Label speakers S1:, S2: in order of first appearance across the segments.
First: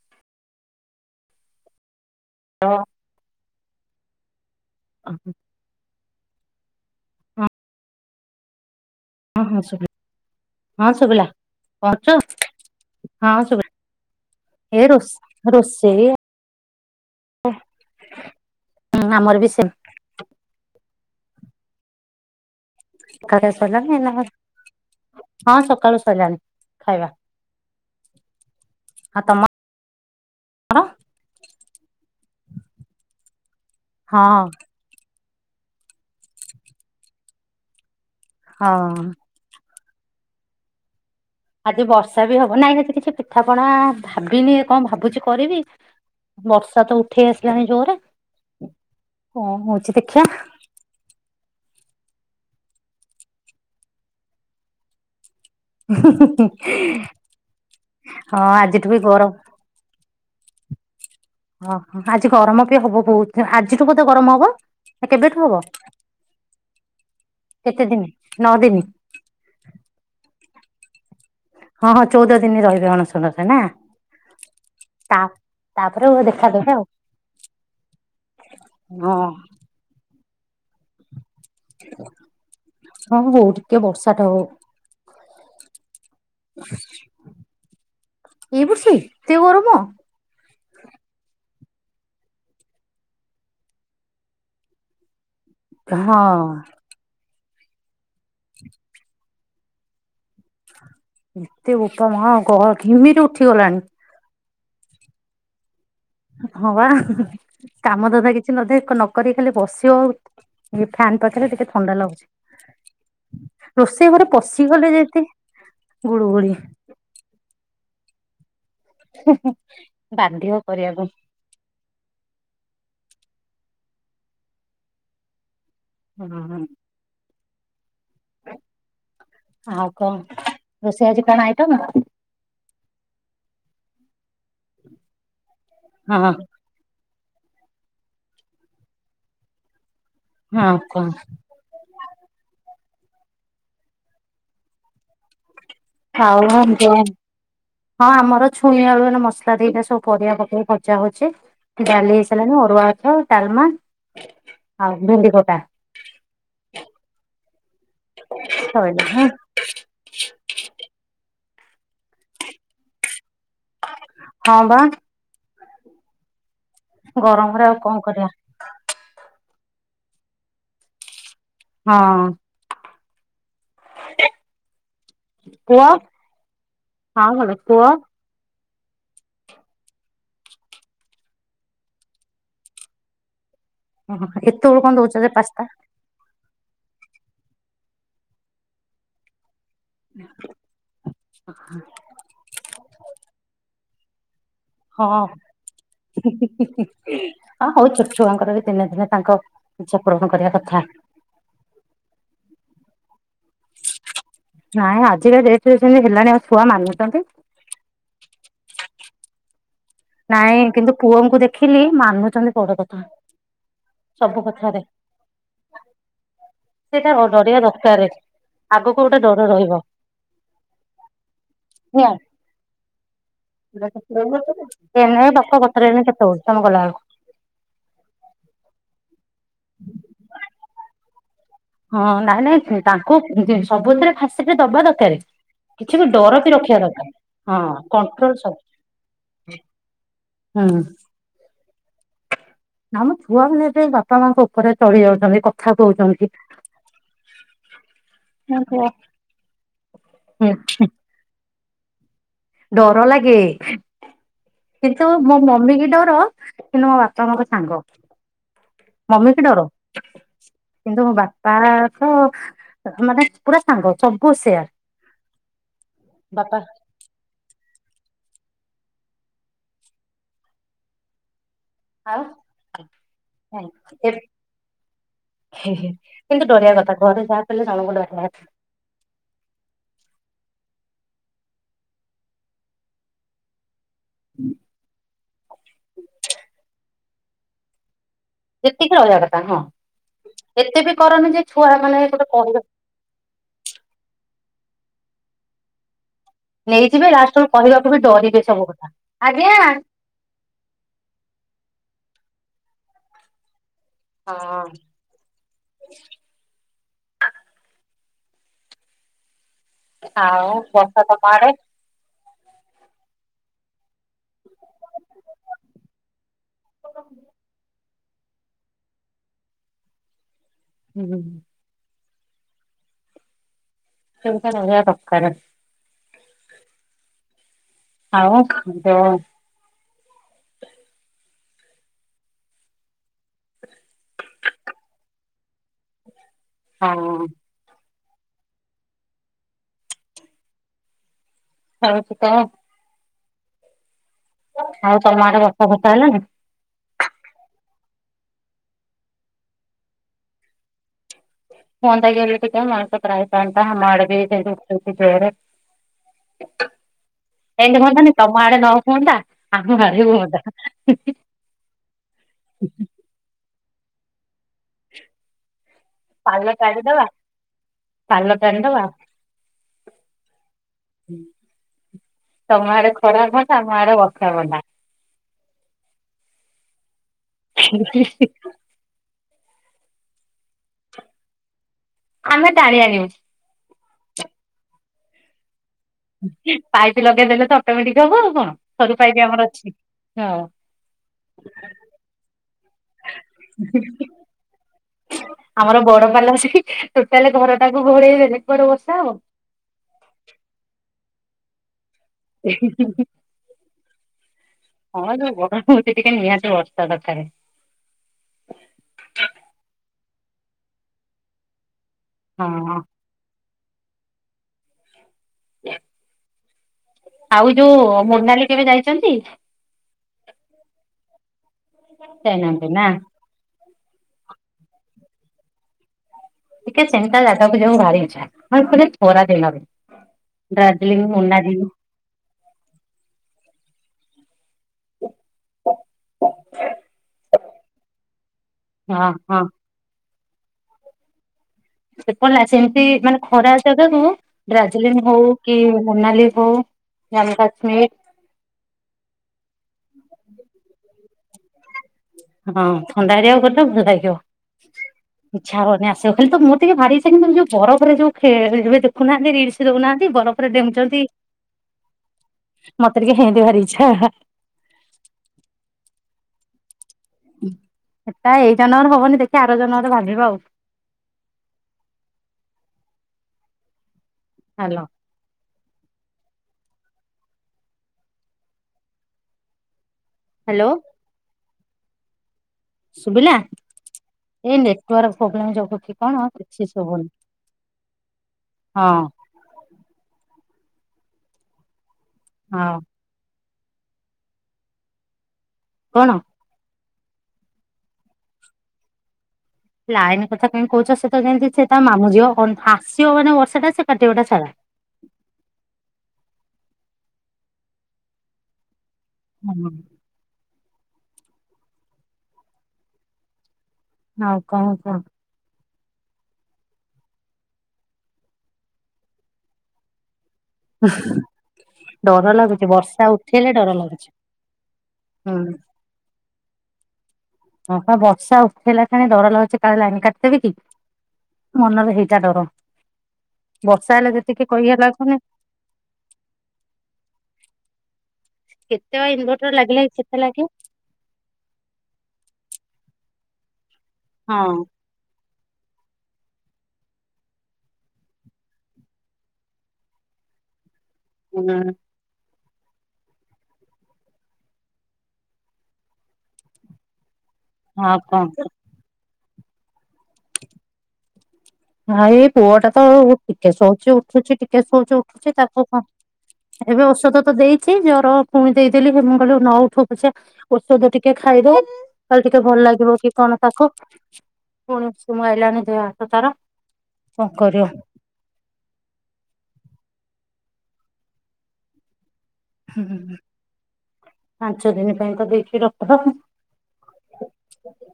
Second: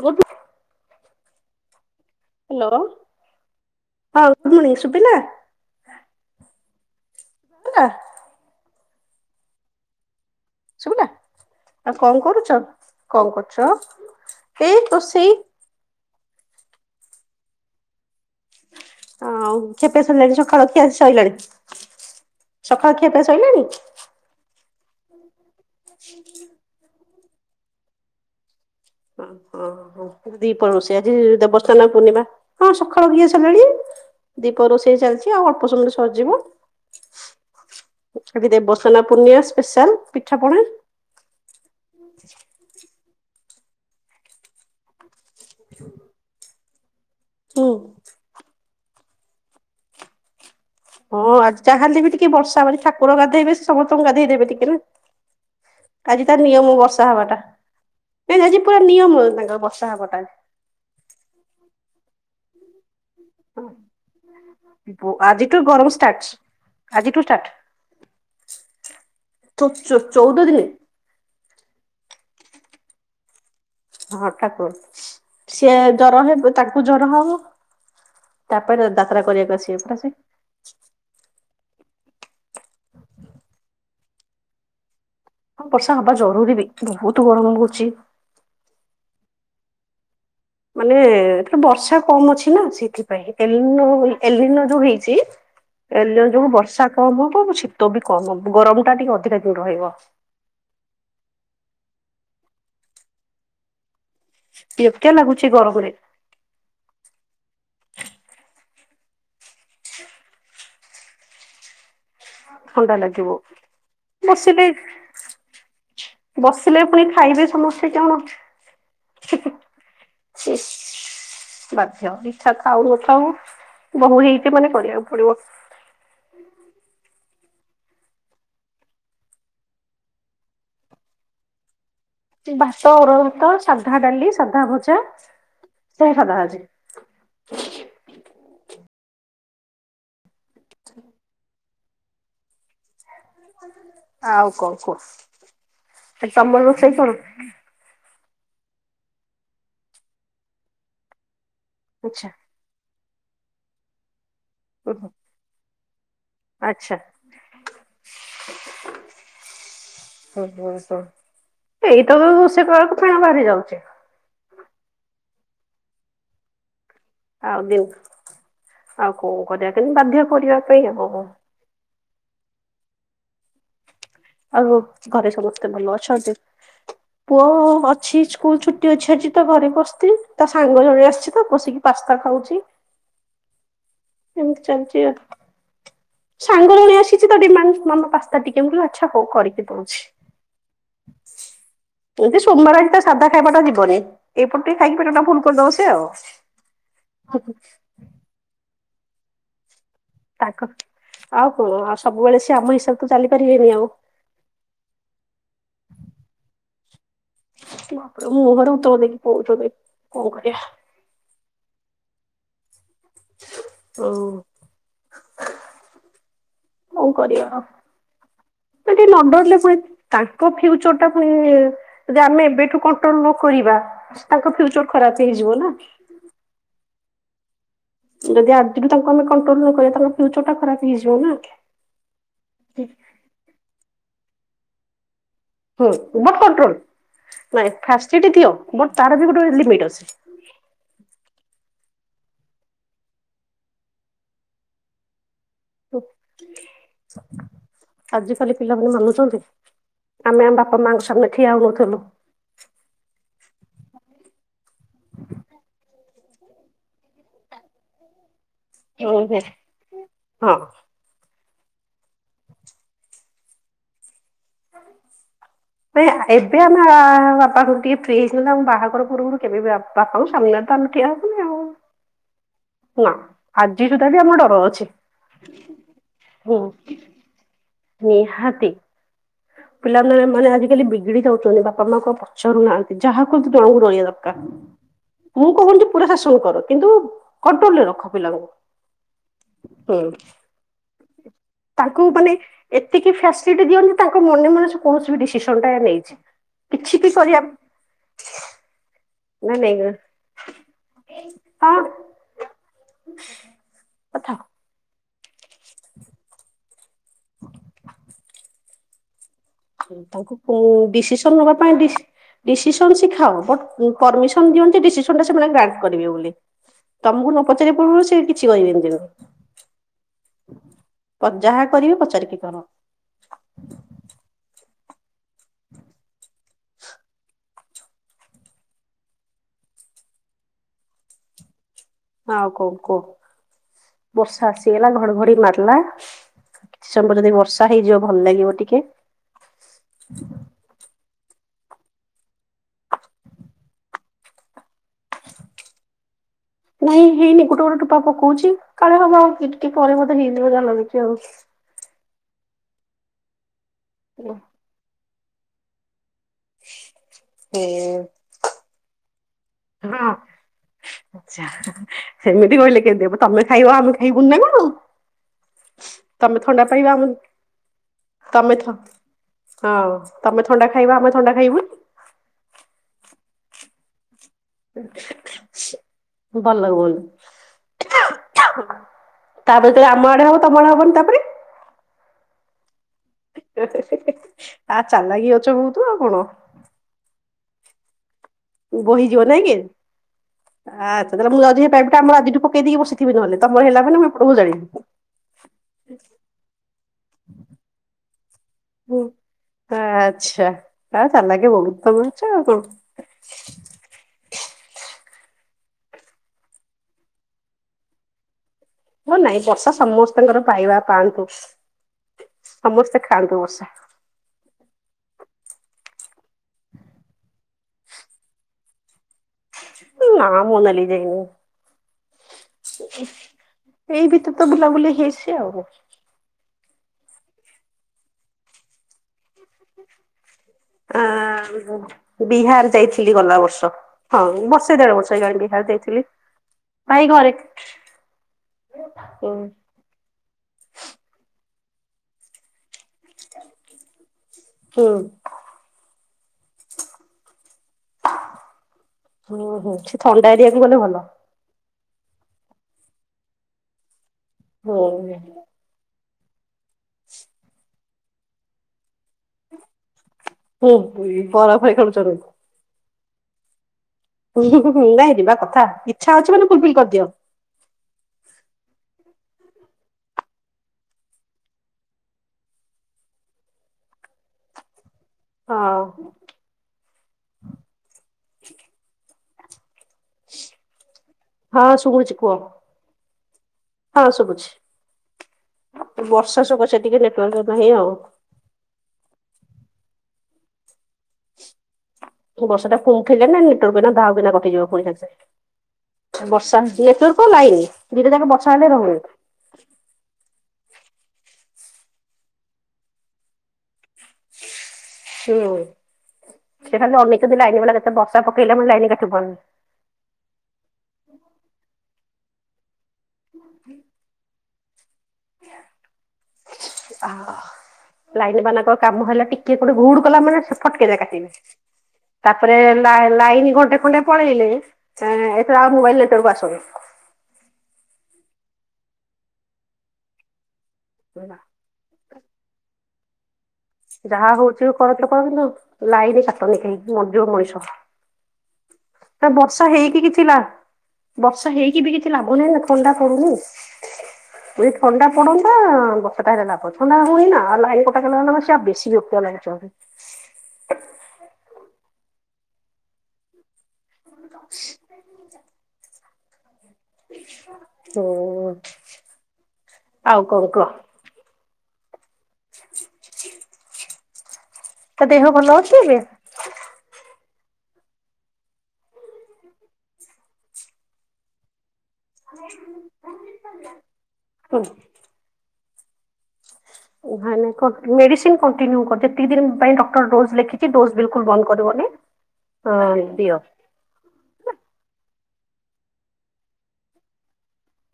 S1: କୋଉଠି?
S2: ହଁ
S1: ହାଲୋ ହଁ। ଗୁଡ଼ମନିଂ ସୁବିଲା? ହେଲା।
S2: ହଁ ହଁ ଶୁଭିଲା। ହଁ
S1: ଶୁଭିଲା
S2: ଶୁବିଲା।
S1: ଆଉ
S2: କଣ
S1: କରୁଛ?
S2: କଚୁ?
S1: କଣ
S2: ହଁ
S1: କରୁଛ?
S2: ସୁବିଲା।
S1: ଏଇ
S2: ଏ ରୋଷ୍
S1: ରୋଷେଇ
S2: -ରୋଷେଇ ଆଉ।
S1: ଆଁଉ ଖିଆ ପିଆ ସରିଲାଣି ସକାଳୁ ଖିଆ ସଇଲାଣି? ସକାଳ ଖିଆ ପିଆ
S2: ଖାଇବା
S1: ଶଇଲାଣି?
S2: ସରିଲାଣି ହଁ ସକାଳୁ ସଇଲାଣି ଖାଇବା। ଆଉ ତମର
S1: ଓହୋ ଦିପର ରୋଷେୟା ଆଜି ଦେବସ୍ଥାନ ପୂର୍ଣ୍ଣିମା ହଁ ସକାଳୁ କିଆ ସରିଲାଣି।
S2: ହଁ
S1: ଦୀପହର ରୋଷେଇ ଚାଲିଚି ଆଉ ଅଳ୍ପ ସମୟରେ ସରିଯିବ। ଆଜି ଦେବସ୍ନାନ
S2: ହଁ
S1: ପୁର୍ଣିମା ସ୍ପେଶାଲ ପିଠା ପଣା?
S2: ଆଜି ବର୍ଷା ବି ହବ ନାଇଁ ଆଜି କିଛି ପିଠାପଣା ଭାବିନି କଣ ଭାବୁଚି। କରିବି ବର୍ଷା ତ ଉଠେଇ ଆସିଲାଣି
S1: ହୁଁ।
S2: ଜୋରରେ। କଣ ହଉଚି ଦେଖିବା।
S1: ହଁ ଆଉ ଯାହା ହେଲେ ବି ଟିକେ ବର୍ଷା ମ ଠାକୁର ଗାଧେଇବେ ସେ ସମସ୍ତଙ୍କୁ ଗାଧେଇ ଦେବେ ଟିକେ ନା। ଆଜି ତାର ନିୟମ ବର୍ଷା ହବାଟା।
S2: ହଁ
S1: ନାଇଁ ଆଜି ପୁରା
S2: ଆଜିଠୁ ବି
S1: ନିୟମ
S2: ଗରମ
S1: ତାଙ୍କର ବର୍ଷା ହେବାଟା।
S2: ଓ ଆଜି ଗରମ ବି ହବ ବହୁତ ଆଜିଠୁ ବୋଧେ ଗରମ ହବ ନା
S1: ବୋ
S2: କେବେଠୁ
S1: ଆଜିଠୁ
S2: ହବ?
S1: ଗରମ ଷ୍ଟାର୍ଟ ଆଜିଠୁ ଷ୍ଟାର୍ଟ।
S2: କେତେ ଦିନ ନଅ ଦିନି।
S1: ଚ -ଚ-ଚଉଦ ଦିନି।
S2: ହଁ ହଁ ଚଉଦ ଦିନ ରହିବେ ଅଣସଣରେ ନା।
S1: ହଁ ଠାକୁର
S2: ତା
S1: ସିଏ
S2: ତାପରେ
S1: ଜର ହେବ
S2: ଦେଖାଦେବେ
S1: ତାଙ୍କୁ
S2: ଆଉ।
S1: ଜର ହବ। ତାପରେ ଯାତ୍ରା
S2: ହଁ
S1: କରିବାକୁ ଆସିବେ ପରା ସେ।
S2: ହଁ ହଉ ଟିକେ ବର୍ଷା ଟା ହଉ।
S1: ହଁ ବର୍ଷା ହବା ଜରୁରୀ ବି ବହୁତ ଗରମ ହଉଚି।
S2: ଏଇ ବର୍ଷ ଏତେ ଗରମ।
S1: ମାନେ ଏ ବର୍ଷା କମ ଅଛି ନା ସେଥିପାଇଁ ଏ ଏଲିନୋ ଯୋଉ ହେଇଚି। ଏଲିନୋ
S2: ହଁ
S1: ଯୋଗୁଁ ବର୍ଷା କମ। ଅ ଶୀତ ବି କମ ଗରମ ଟା ଟିକେ ଅଧିକା ଦ ରହିବ।
S2: ଏତେ ବୋପା ମା ଗହ ଘିମିରି ଉଠିଗଲାଣି।
S1: କ୍ତିଆ ଲାଗୁଚି ଗରମରେ।
S2: ଏ ହଁ ବା। କାମ ଧନ୍ଦା କିଛି ନଧ ନକରି ଖାଲି ବସିବ ଆଉ ଇଏ ଫ୍ୟନ୍ ପାଖରେ ଟିକେ ଥଣ୍ଡା ଲାଗୁଚି।
S1: ଥଣ୍ଡା ଲାଗିବ ମୁସିଲି
S2: ପଶିଗଲେ ଯେମିତି ଗୁଳୁଗୁଳି
S1: ବସିଲେ ପୁଣି ଖାଇବେ ସମସ୍ତେ କଣ?
S2: ବାଧ୍ୟ
S1: ସେ
S2: କରିବାକୁ।
S1: ବାଧ୍ୟ ଇଛା ଥାଉ ନଥାଉ। ବୋହୂ ହେଇଚି ମାନେ କରିବାକୁ ପଡିବ।
S2: ହଁ ଆଉ କଣ ରୋଷେଇ ଆଜି କଣ ଆଇଟମ?
S1: ଭାତ ଅରୁଆ ଭାତ ସାଧା ଡ଼ାଲି। ସାଧା ଭଜା ସବୁ
S2: ହଁ
S1: ସାଧା ଆଜି।
S2: ହଁ କୁହ?
S1: ଆଉ କଣ କୁହ?
S2: ଥାଉ
S1: ତମର
S2: ଏମିତି
S1: ରୋଷେଇ
S2: ହଉ
S1: କଣ
S2: ହଁ ଆମ ର ଛୁଇଁ ଆଳୁଆ ମସଲା ଦେଇ ସବୁ ପରିବା ପକେଇ ଭଜା ହଉଚି, ଡାଲି
S1: ଆଚ୍ଛା
S2: ହେଇସାରାଣି ଅରୁଆ ଭାତ ଡାଲମା ଆଉ ଭେଣ୍ଡି ଖଟା।
S1: ଆଛା
S2: ସଇଲା।
S1: ହଉ ହୋଉ। ଏଇତକ ରୋଷେଇ କଲା ବେଳକୁ ତ ଣ ବାହାରି ଯାଉଚି।
S2: ହଁ ବା।
S1: ଆଉ
S2: ଗରମରେ
S1: ଦିଅ
S2: କଣ କରିବା
S1: ଆଉ କଣ କରିବା କିନ୍ତ ବାଧ୍ୟ କରିବା ପାଇଁ।
S2: ହଁ।
S1: ଆଉ ଘରେ ସମସ୍ତେ
S2: ପୁଅ
S1: ଭଲ ଅଛନ୍ତି?
S2: ହଁ
S1: ପୁଅ
S2: ଭଲ
S1: ଅଛି ସ୍କୁଲ ଛୁ ଛୁଟି ଅଛି ଆଜି ତ ଘରେ ବସିଚି ତା ସାଙ୍ଗ ଜଣେ ଆସିଚି ତ ବସିକି ପାସ୍ତା ଖାଉଚି।
S2: ଓହୋ
S1: ଏମିତି
S2: ଏତେ ବଳକୁ କଣ
S1: ଚାଲିଚି ଆଉ।
S2: ଦଉଚ ଯେ ପାସ୍ତା?
S1: ସାଙ୍ଗ ଜଣେ ଆସିଚି ତ ଡିମାଣ୍ଡ ମମି ପାସ୍ତା ଟିକେ ଆଚ୍ଛା ହୋଉ କରିକି ଦଉଚି। ଏମତି ସୋମବାର ହରୀକା ତ ସାଧା ଖାଇବା ଟା ଯିବନି। ଏଇପଟୁ ଟିକେ ଖାଇକି
S2: ହଁ ଅ
S1: ପେଟଟା ଫୁଲ କରିଦବ ସେ ଆଉ।
S2: ହଉ ଛୋଟ ଛୁଆଙ୍କର ବି ଦିନେ ଦିନେ ତାଙ୍କ ଇଚ୍ଛା ପୂରଣ କରିବା
S1: ତାଙ୍କ
S2: କଥା
S1: ଆଉ କଣ ଆଉ ସବୁବେଳେ ସେ ଆମ ହିସାବରେ ତ ଚାଲିପାରିବେନି ଆଉ।
S2: ନାଇଁ ଆଜିକା ଡେଟ ଯେମତି ହେଲାଣି ଆଉ ଛୁଆ ମାନୁ
S1: ବାପ୍ ରେ ମୁଁହରେ ଉତ୍ତର ଦେଇକି ପଳାଉଛନ୍ତି।
S2: ନାଇଁ କିନ୍ତୁ ପୁଅଙ୍କୁ ଦେଖିଲି ମାନୁଛନ୍ତି ବଡ କଥା।
S1: ହୁଁ
S2: ସବୁ କଥାରେ ସେଇଟା ଡରିବା ଦରକାର। ଆଗକୁ
S1: ସେମାନେ ଟିକେ
S2: ଗୋଟେ ଡର
S1: ନଡରିଲେ ପୁଣି
S2: ରହିବ
S1: ତାଙ୍କ ଫ୍ୟୁଚର ଟା ପୁଣି
S2: ନିହାତି।
S1: ଯଦି ଆମେ ଏବେଠୁ କଣ୍ଟ୍ରୋଲ ନ କରୁ କରିବା ତାଙ୍କ ଫ୍ୟୁଚର ଖରାପ ହେଇଯିବ ନା।
S2: [unintelligible] ତମେ ଗଲାବେଳକୁ।
S1: ଯଦି ଆଜିଠୁ ତାଙ୍କୁ ଆମେ କଣ୍ଟ୍ରୋଲ ନ କରିବା ତାଙ୍କର ଫ୍ୟୁଚର ଟା ଖରାପ ହେଇଯିବ ନା।
S2: ହଁ ନାଇଁ ନାଇଁ ତାଙ୍କୁ ସବୁଥିରେ ଫାସିଲିଟ ଦବା ଦରକାର।
S1: ହୁଁ
S2: କିଛି ବି
S1: ବଟ୍
S2: ଡର ବି
S1: କଣ୍ଟ୍ରୋଲ
S2: ରଖିବା ଦରକାର।
S1: ନାଇଁ
S2: ହଁ
S1: ଫାସିଲିଟି
S2: କଣ୍ଟ୍ରୋଲ
S1: ଦିଅ ବଟ୍ ତାର ବି ଗୋଟେ
S2: ସବୁ
S1: ଲିମିଟ୍ ଅଛି।
S2: ହୁଁ। ନା ମ ଛୁଆ ମାନେ ଏବେ ବାପା ମାଙ୍କ ଉପରେ ଚଢି ଯାଉଛନ୍ତି। କ
S1: [inaudible] ଆଜିକାଲି ପିଲାମାନେ କିଏ ମାନୁଛନ୍ତି। ଆମେ
S2: ହୁଁ
S1: ଆମ ବାପା ମାଆଙ୍କ ସାମ୍ନା ରେ ଠିଆ ହୋଉନଥିଲୁ।
S2: ଡର ଲାଗେ। କିନ୍ତୁ ମୋ ମମି କି ଡର। କିନ୍ତୁ ମୋ ବାପା ମୋର ସାଙ୍ଗ।
S1: ହଁ
S2: ମମି କି
S1: ନାଇଁ
S2: ଡର। କିନ୍ତୁ ମୁଁ ବା ପ୍ରାୟ ତ ମାନେ ପୁରା ସାଙ୍ଗ। ସବୁ ସେୟାର
S1: ନାଇଁ
S2: ବାପା
S1: ଏବେ ଆମେ ବାପା ଟିକେ ଫ୍ରି ହେଇଥିଲା ମୁଁ ବାହାଘର ପୂର୍ବରୁ କେବେ ବାପାଙ୍କ ସାମ୍ନା ରେ ତ ଆମେ ଠିଆ ହବୁନି ଆଉ।
S2: ଆଉ
S1: ନା ଆଜିି ସୁଦ୍ଧା ବି ଆମର ଡର ଅଛି।
S2: ହେ ହେ। କିନ୍ତୁ
S1: ହୁଁ
S2: ଡରିବା କଥା ଘରେ ଯାହା କୁ ହେଲେ
S1: ନିହାତି। ପିଲାମାନେ ମାନେ ଆଜିକାଲି ବି ବିିଗିଡ଼ି ଯାଉଛନ୍ତି ବାପା ମାଆଙ୍କ ପଚାରୁ ନାହାନ୍ତି। ଯାହାକୁ ହେଲେ ତ ଜଣକୁ ଡରିବା [unintelligible] ମୁଁ କହୁନି ପୁରା ଶାସନ କର, କିନ୍ତୁ କଣ୍ଟ୍ରୋଲ ରେ ରଖ। ପିଲାଙ୍କୁ
S2: ଯେତିକି ରହିବା କଥା ହଁ।
S1: ହୁଁ।
S2: ଏତେ ବି କରନି ଯେ ଛୁଆ ମାନେ ଗୋଟେ କହିବା
S1: ଏତିକି ଫ୍ୟାସିଲିଟି ଦିଅନି ଯେ ତାଙ୍କ ମନେ ମନେ କୌଣସି ବି ଡିସିସନ ଟା ନେଇଯି
S2: ନେଇଯିବେ ଲାଷ୍ଟ ବେଳ କୁ କହିବାକୁ ବି ଡରିବେ ସବୁ କଥା। ଆଜ୍ଞା
S1: [unintelligible] ହଁ। [inaudible] କଥା
S2: ହଁ। [inaudible]
S1: ତାଙ୍କୁ
S2: ଆଉ
S1: କୋଉ
S2: ବର୍ଷା ତମ
S1: ଡିସିସନ
S2: ଆଡେ?
S1: ନବା ପାଇଁ ଡିସି ଡିସିସନ ଶିଖାଅ। ବଟ ପରମିସନ ଦିଅନ୍ତି ଡିସିସନ ଟା ସେମାନେ ଗ୍ରାଣ୍ଟ କରିବେ ବୋଲି। ତମକୁ ନ ପଚାରିବା ପୂର୍ବରୁ ସେ କିଛି କରିବେନି ଯେମିତି। ଯାହା କରିବେ ପଚାରିକି କର।
S2: ସେମିତି ଆ ରହିବ ଦରକାର୍। ଆଉ ଯୋ
S1: ଆଉ କଣ କୁହ। ବର୍ଷା ଆସିଗଲା ଘଡଘଡି ମାରିଲା। କିଛି
S2: ହଁ
S1: ସମୟ ପରେ ଯଦି ବର୍ଷା ହେଇଯିବ ଭଲ ଲାଗିବ ଟିକେ।
S2: ହଉଚି ତ ଆଉ ତମ ଆଡେ ବର୍ଷା ଫର୍ଷା ହେଲାଣି?
S1: ନାଇଁ ହେଇନି। ଗୋଟେ ଗୋଟେ ଟୋପା ପକଉଛି କାଳେ ହବ ଆଉ ଟିକେ ଟିକେ ପରେ ବୋଧେ ହେଇଯିବ ଯାହା ଲାଗୁଚି ଆଉ।
S2: ହୁଅନ୍ତା ହେଲେ ଟିକେ ମଣିଷ ତ୍ରାହି ପାନ୍ତା। ଆମଆଡେ ଟିକେ ସେମିତି ଉଠଉଛି ଜୋରେ। ଏମିତି
S1: ହୁଁ
S2: ହୁଅନ୍ତାନି ତମ ଆଡେ ନ ହୁଅନ୍ତା ଆମ ଆଡେ
S1: ହଁ।
S2: ହୁଅନ୍ତା
S1: ଯା ସେମିତି କହିଲେ କେମିତି ହବ। ତମେ ଖାଇବ ଆମେ ଖାଇବୁନି ନା କଣ ତମେ
S2: ପାଲ
S1: ଥଣ୍ଡା ପାଇବ
S2: ଟାଣିଦବା
S1: ଆମେ
S2: ପାଲ
S1: ତମେ ଥ
S2: ଟାଣିଦବା
S1: ହଁ ତମେ ଥଣ୍ଡା ଖାଇବ ଆମେ ଥଣ୍ଡା ଖାଇବୁନି।
S2: ତମ ଆଡେ ଖରା ହନ୍ତା ଆମ ଆଡେ ବର୍ଷା ହୁଅନ୍ତା
S1: ଭଲ ଲାଗୁନ
S2: [unintelligible]
S1: ତାପରେ ଯେତେବେଳେ ଆମ ଆଡେ ହବ ତମ ଆଡେ ହବନି ତାପରେ
S2: ଆମେ ଟାଣି ଆଣିବୁ।
S1: ଆ ଚାଲାଖି ଅଛ ଆଉ କଣ
S2: ପାଇପ ଲଗେଇଦେଲେ ତ ଅଟୋମେଟିକ ହବ ଆଉ। କଣ ସରୁ
S1: ବୋହି
S2: ପାଇପ୍
S1: ଯିବ
S2: ଆମର
S1: ନାଇଁ କି
S2: ଅଛି। ହଁ
S1: ଆଛା ତାହେଲେ ମୁଁ ଯାଉଚି ହେଇ ପାଇପିଟା କାମ ଆଜିଠୁ କେ ଦେଇକି ବସିଥିବି ନହେଲେ ତମର ହେଲା ମନେମୁ ଏପଟକୁ ଜାଳିବି।
S2: ଆମର ବଡ ପାାଲ ଅଛି ଟୋଟାଲି ଘରଟାକୁ ଗୋଡେଇ ଦେଲେ କୁଆଡେ ବର୍ଷା
S1: ହୁଁ
S2: ହବ।
S1: ଆଚ୍ଛା ତମେ ଚାଲାଖେ ବହୁତୁ। ତମେଅଛ ଆଉ କଣ।
S2: ହଁ ଯୋଉ ଗରମ ହଉଛି ଟିକେ ନିହାତି ବର୍ଷା ଦରକାରେ।
S1: ହଁ ନାଇଁ ବର୍ଷା ସମସ୍ତଙ୍କର ପାଇବା ପାଆନ୍ତୁ
S2: ହଁ
S1: ସମସ୍ତେ ଖାଆନ୍ତୁ ବର୍ଷା।
S2: ହ ଆଉ ଯୋଉ ମୋର୍ନାଲି କେବେ ଯାଇଛନ୍ତି?
S1: ନା ମୋନାଲି ଯାଇନି।
S2: ଯାଇନାହାନ୍ତି ନା
S1: ଏଇ ଭିତରେ ତ ବୁଲା ବୁଲି ହେଇଚି ଆଉ।
S2: ଟିକେ ସେମିତି ଅଜଗାକୁ ଯିବାକୁ ଭାରିଇଛା ନହେଲେ ପୁଣି ଖରା ଦିନରେ। ଦାର୍ଜିଲିଂ
S1: ଆ
S2: ମୁନାଲି ହଁ
S1: ବିହାର ଯାଇଥିଲି ଗଲା ବର୍ଷ। ହଁ ବର୍ଷେଏ ଦେଡ ବର୍ଷେ ହୋଇଗଲାଣି ବିହାର ଜାଇଥିଲି ଭାଇ ଘରେ।
S2: ହଁ
S1: ହୁଁ
S2: ହଁ। ସେ ପଲା ସେମିତି ମାନେ ଖରା ଜାଗାକୁ
S1: ହୁଁ
S2: ଦାର୍ଜିଲିଂ ହଉ କି ମୋନାଲି ହଉ ଯାମ୍ମୁ କାଶ୍ମୀରି
S1: ହୁଁ ହୁଁ ସେ ଥଣ୍ଡା ଏରିଆକୁ ଗଲେ ଭଲ।
S2: ହଁ ଥଣ୍ଡା ଏରିଆକୁ ଗଲେ ଭଲ ଲାଗିବ।
S1: ହଉ।
S2: ସେ ଖାଲିତ ମୋର ଟିକେ ଭାରିଇଛା କିନ୍ତୁ ଯଉ ବରଫ ରେ ଖେଳ ଯୋଉ ଦେଖୁ ନାହାଁନ୍ତି ରିଲିସୀ ଦେଉନାନ୍ତି। ବଲଫରେ
S1: ହୁଁ
S2: ଡେଉଁଛନ୍ତି
S1: ବରଫରେ ଖେଳୁଛନ୍ତି।
S2: ମତେ ଟିକେ ହେନ୍ତି ଭାରି ଇଚ୍ଛା
S1: ହୁଁ ହୁଁ ନାଇଁ ଯିବା କଥା ଇଛା ଅଛି ମାନେ ଫୁଲଫିଲ୍ କରିଦିଅ।
S2: ସେଟା ଏଇ ଜନ୍ମରେ ହବନି ଦେଖେବ ଆର ଜନ୍ମରେ ଭାବିବ ଆଉ। ଆଲୋ।
S1: ହ ହୁ।
S2: ହାଲୋ।
S1: ହଁ ଶୁଭୂଛି କୁହ?
S2: ଶୁଭିଲା?
S1: ହଁ ଶୁଭୁଛି।
S2: ଏଇ ନେଟୱାର୍କ ପ୍ରୋବ୍ଲେମ ଯଗୁ କି କଣ
S1: ବର୍ଷା
S2: କିଛି
S1: ସକାଶେ ଟିକେ
S2: ଶୁବୁନି।
S1: ନେଟୱାର୍କ ନାହିଁ ଆଉ।
S2: ହଁ। ହଁ
S1: ବର୍ଷାଟା ପୁଣିଉଠେଲେ ନା ନେଟୁଆର୍କ ଦାହା କଟିଯିବ ଫୁଣି ସାଗେ
S2: କଣ
S1: ସାଗେ। ବର୍ଷା ନେଟୱର୍କ, ଲାଇନ୍ ଦିଇଟା ଯାଙ୍କ ବର୍ଷା ହେଲେ ରୋହୁନି।
S2: ଲାଇନ କଥା କାଇଁ କୋହୁଚ ସିଏତ ଯେମିତି ସେ ତା ମାମୁ ଝିଅ ଅ ଆସିବ ମାନେ ବର୍ଷାଟା ସେ କାଟିବାଟା ସାରା।
S1: ହୁଁ ସିଏ ଖାଲି ଅନେଚନ୍ତି ଲାଇନ ବାଲା କେତେ ବର୍ଷା ପକେଇଲା ମାନେ ଲାଇନ କା
S2: [unintelligible]
S1: [inaudible]
S2: ଆଉ କଣ ସ
S1: ଆହ ଲାଇନ ମାନଙ୍କ କାମ ହେଲା ଟିକେ କୋଉଠି ଘୁଡ କଲା ମାନେ ଫଟ କିନା କାଟିବେ।
S2: ଡର
S1: ତାପରେ
S2: ଲାଗୁଛି
S1: ଲା
S2: ବର୍ଷା ଉଠେଇଲେ
S1: ଲାଇନ
S2: ଡର
S1: ଘଣ୍ଟେ ଖଣ୍ଟେ
S2: ଲାଗୁଛି
S1: ପଳେଇଲେ ଏ
S2: ହୁଁ
S1: ଏଥର ଆଉ ମୋବାଇଲ ଲେଟରକୁ ଆସୁନି। [inaudible]
S2: ହଁପା ବର୍ଷା ଉଠେଇଲା ସେଣି ଡର ଲାଗୁଛି କାଳେ ଲାଇନ କାଟିଦେବେ କି ମନରେ ହେଇଟା, ଡର। ବର୍ଷା ହେଲେ
S1: ଯାହା
S2: ଯେତିକି କହି
S1: ହଉଛି
S2: ହେଲା
S1: କର ତୁ
S2: ଖୁନି
S1: କରନ୍ତୁ। ଲାଇନ କାଟନି କେହି। ମରିଯିବ ମଣିଷ।
S2: କେତେ ବା
S1: ତ
S2: ଇନଭଟର
S1: ବର୍ଷା
S2: ଲାଗିଲା
S1: ହେଇକି
S2: କେତେ
S1: କିଛି ଲା।
S2: ଲାଗେ
S1: ବର୍ଷା ହେଇକି ବି କିଛି ଲାଭ ନାହିଁ ନା। ଥଣ୍ଡା ହେଲେ
S2: ହଁ
S1: [unintelligible] ଏ ଥଣ୍ଡା ପଡନ୍ତା। ବର୍ଷା ଟା ହେଲା ଲାଭ। ଥଣ୍ଡା ହୁଏ ନା, ଆଉ ଲାଇନ କଟାଉ ସ ବେଶୀ ବିରକ୍ତି ଲାଗିଛନ୍ତି।
S2: [inaudible] ଉ ନା
S1: [inaudible]
S2: ଆଉ
S1: ହ।
S2: କଣ
S1: ଆଉ କଅ କ।
S2: ନା। ଏଇ ପୁଅ ଟା ତ। ଟିକେ ଶଉଛି ଉଠୁଛି। ଟିକେ ଟିକେ ଶୋଉଚି
S1: ତା ଦେହ
S2: ଉଠୁଛି।
S1: ଭଲ
S2: ତାକୁ
S1: ଅଛି
S2: କଣ
S1: ଏବେ?
S2: ଏବେ ଔଷଧ ଦେଇଛି। ଜର ପୁଣି ଦେଇଦେଲି। ମୁ କହିଲି ନ ଉଠୁପଛେ, ଔଷଧ ଟିକେ ଖାଇଦଉ। କହଲେ ଟିକେ ଭଲ ଲାଗିବ, କି କଣ ତାକୁ। ପୁଣି ଉସୁମୁ ଆଇଲାଣି ଦେହ ହାତ ତାର। କଣ
S1: ନାଇଁ ନାଇଁ
S2: କରିବ
S1: କଣ। ମେଡିସିନ କଣ୍ଟିନ୍ୟୁ କର। ଯେତିିକି ଦିନ ପାଇଁ ଡକ୍ଟର ଡୋଜ ଲେଖି ସେ ଡୋଜ ବିଲକୁଲ ବନ୍ଦ କରିବନି।
S2: ହୁଁ।
S1: ହଁ ଦିଅ
S2: ପାଞ୍ଚ ଦିନ ପାଇଁ ତ ଦେଇଛି ଡକ୍ଟର।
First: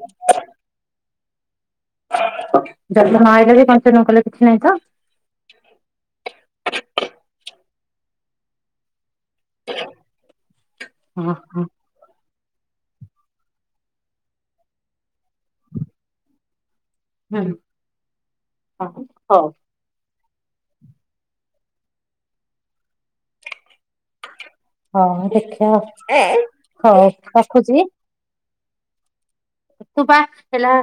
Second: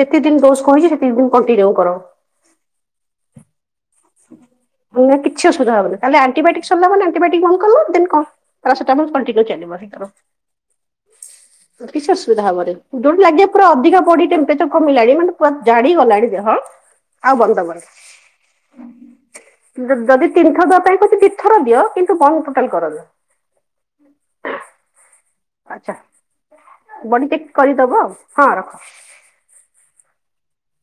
S1: ଯେତିକି ଦିନ ଡୋଜ କହିଛି, ସେତିିକି ଦିନ କଣ୍ଟିନ୍ୟୁ କର।
S2: ନାଇଲେବି କଣ
S1: ନାଇ। କିଛି ଅଶୁବିଧା ହବନି। କାଲି ଆଣ୍ଟି ବାୟେଟିକ୍ ସରିଲା ମାନେ ଆଣ୍ଟିବାୟୋଟିକ୍ [unintelligible] କଣ୍ଟୁଇନୁ ଲୋ ଚାଲିବ ସେଙ୍କର।
S2: ହଁ ହଁ
S1: କିଛି ଅସୁବିଧା ହବନି। ଯଉଠି ଲାଗିବା ପୁରା ଅଧିକ, ବଡି ଟେମ୍ପରେଚର କମିଲାଣି। ମାନେ ପୁରା ଜାଡି ଗଲାଣି, ଦେହ। ଆଉ ବନ୍ଦ ଦବନି।
S2: ହ ହଉ।
S1: ଯଦି ତିନିଥର ଦବା ପାଇଁ କହୁଛି। ଦିଥର ଦିଅ। କିନ୍ତୁ ବନ୍ଦ ଟୋଟାଲ କରନି।
S2: ହଁ।
S1: ଆଚ୍ଛା
S2: ଦେଖିବା ହଉ
S1: ବଡି ଚେକ୍
S2: ରଖୁଛି।
S1: କରିଦବ ଆଉ ହଁ ରଖ।
S2: ତୁ ପା, ହେଲା।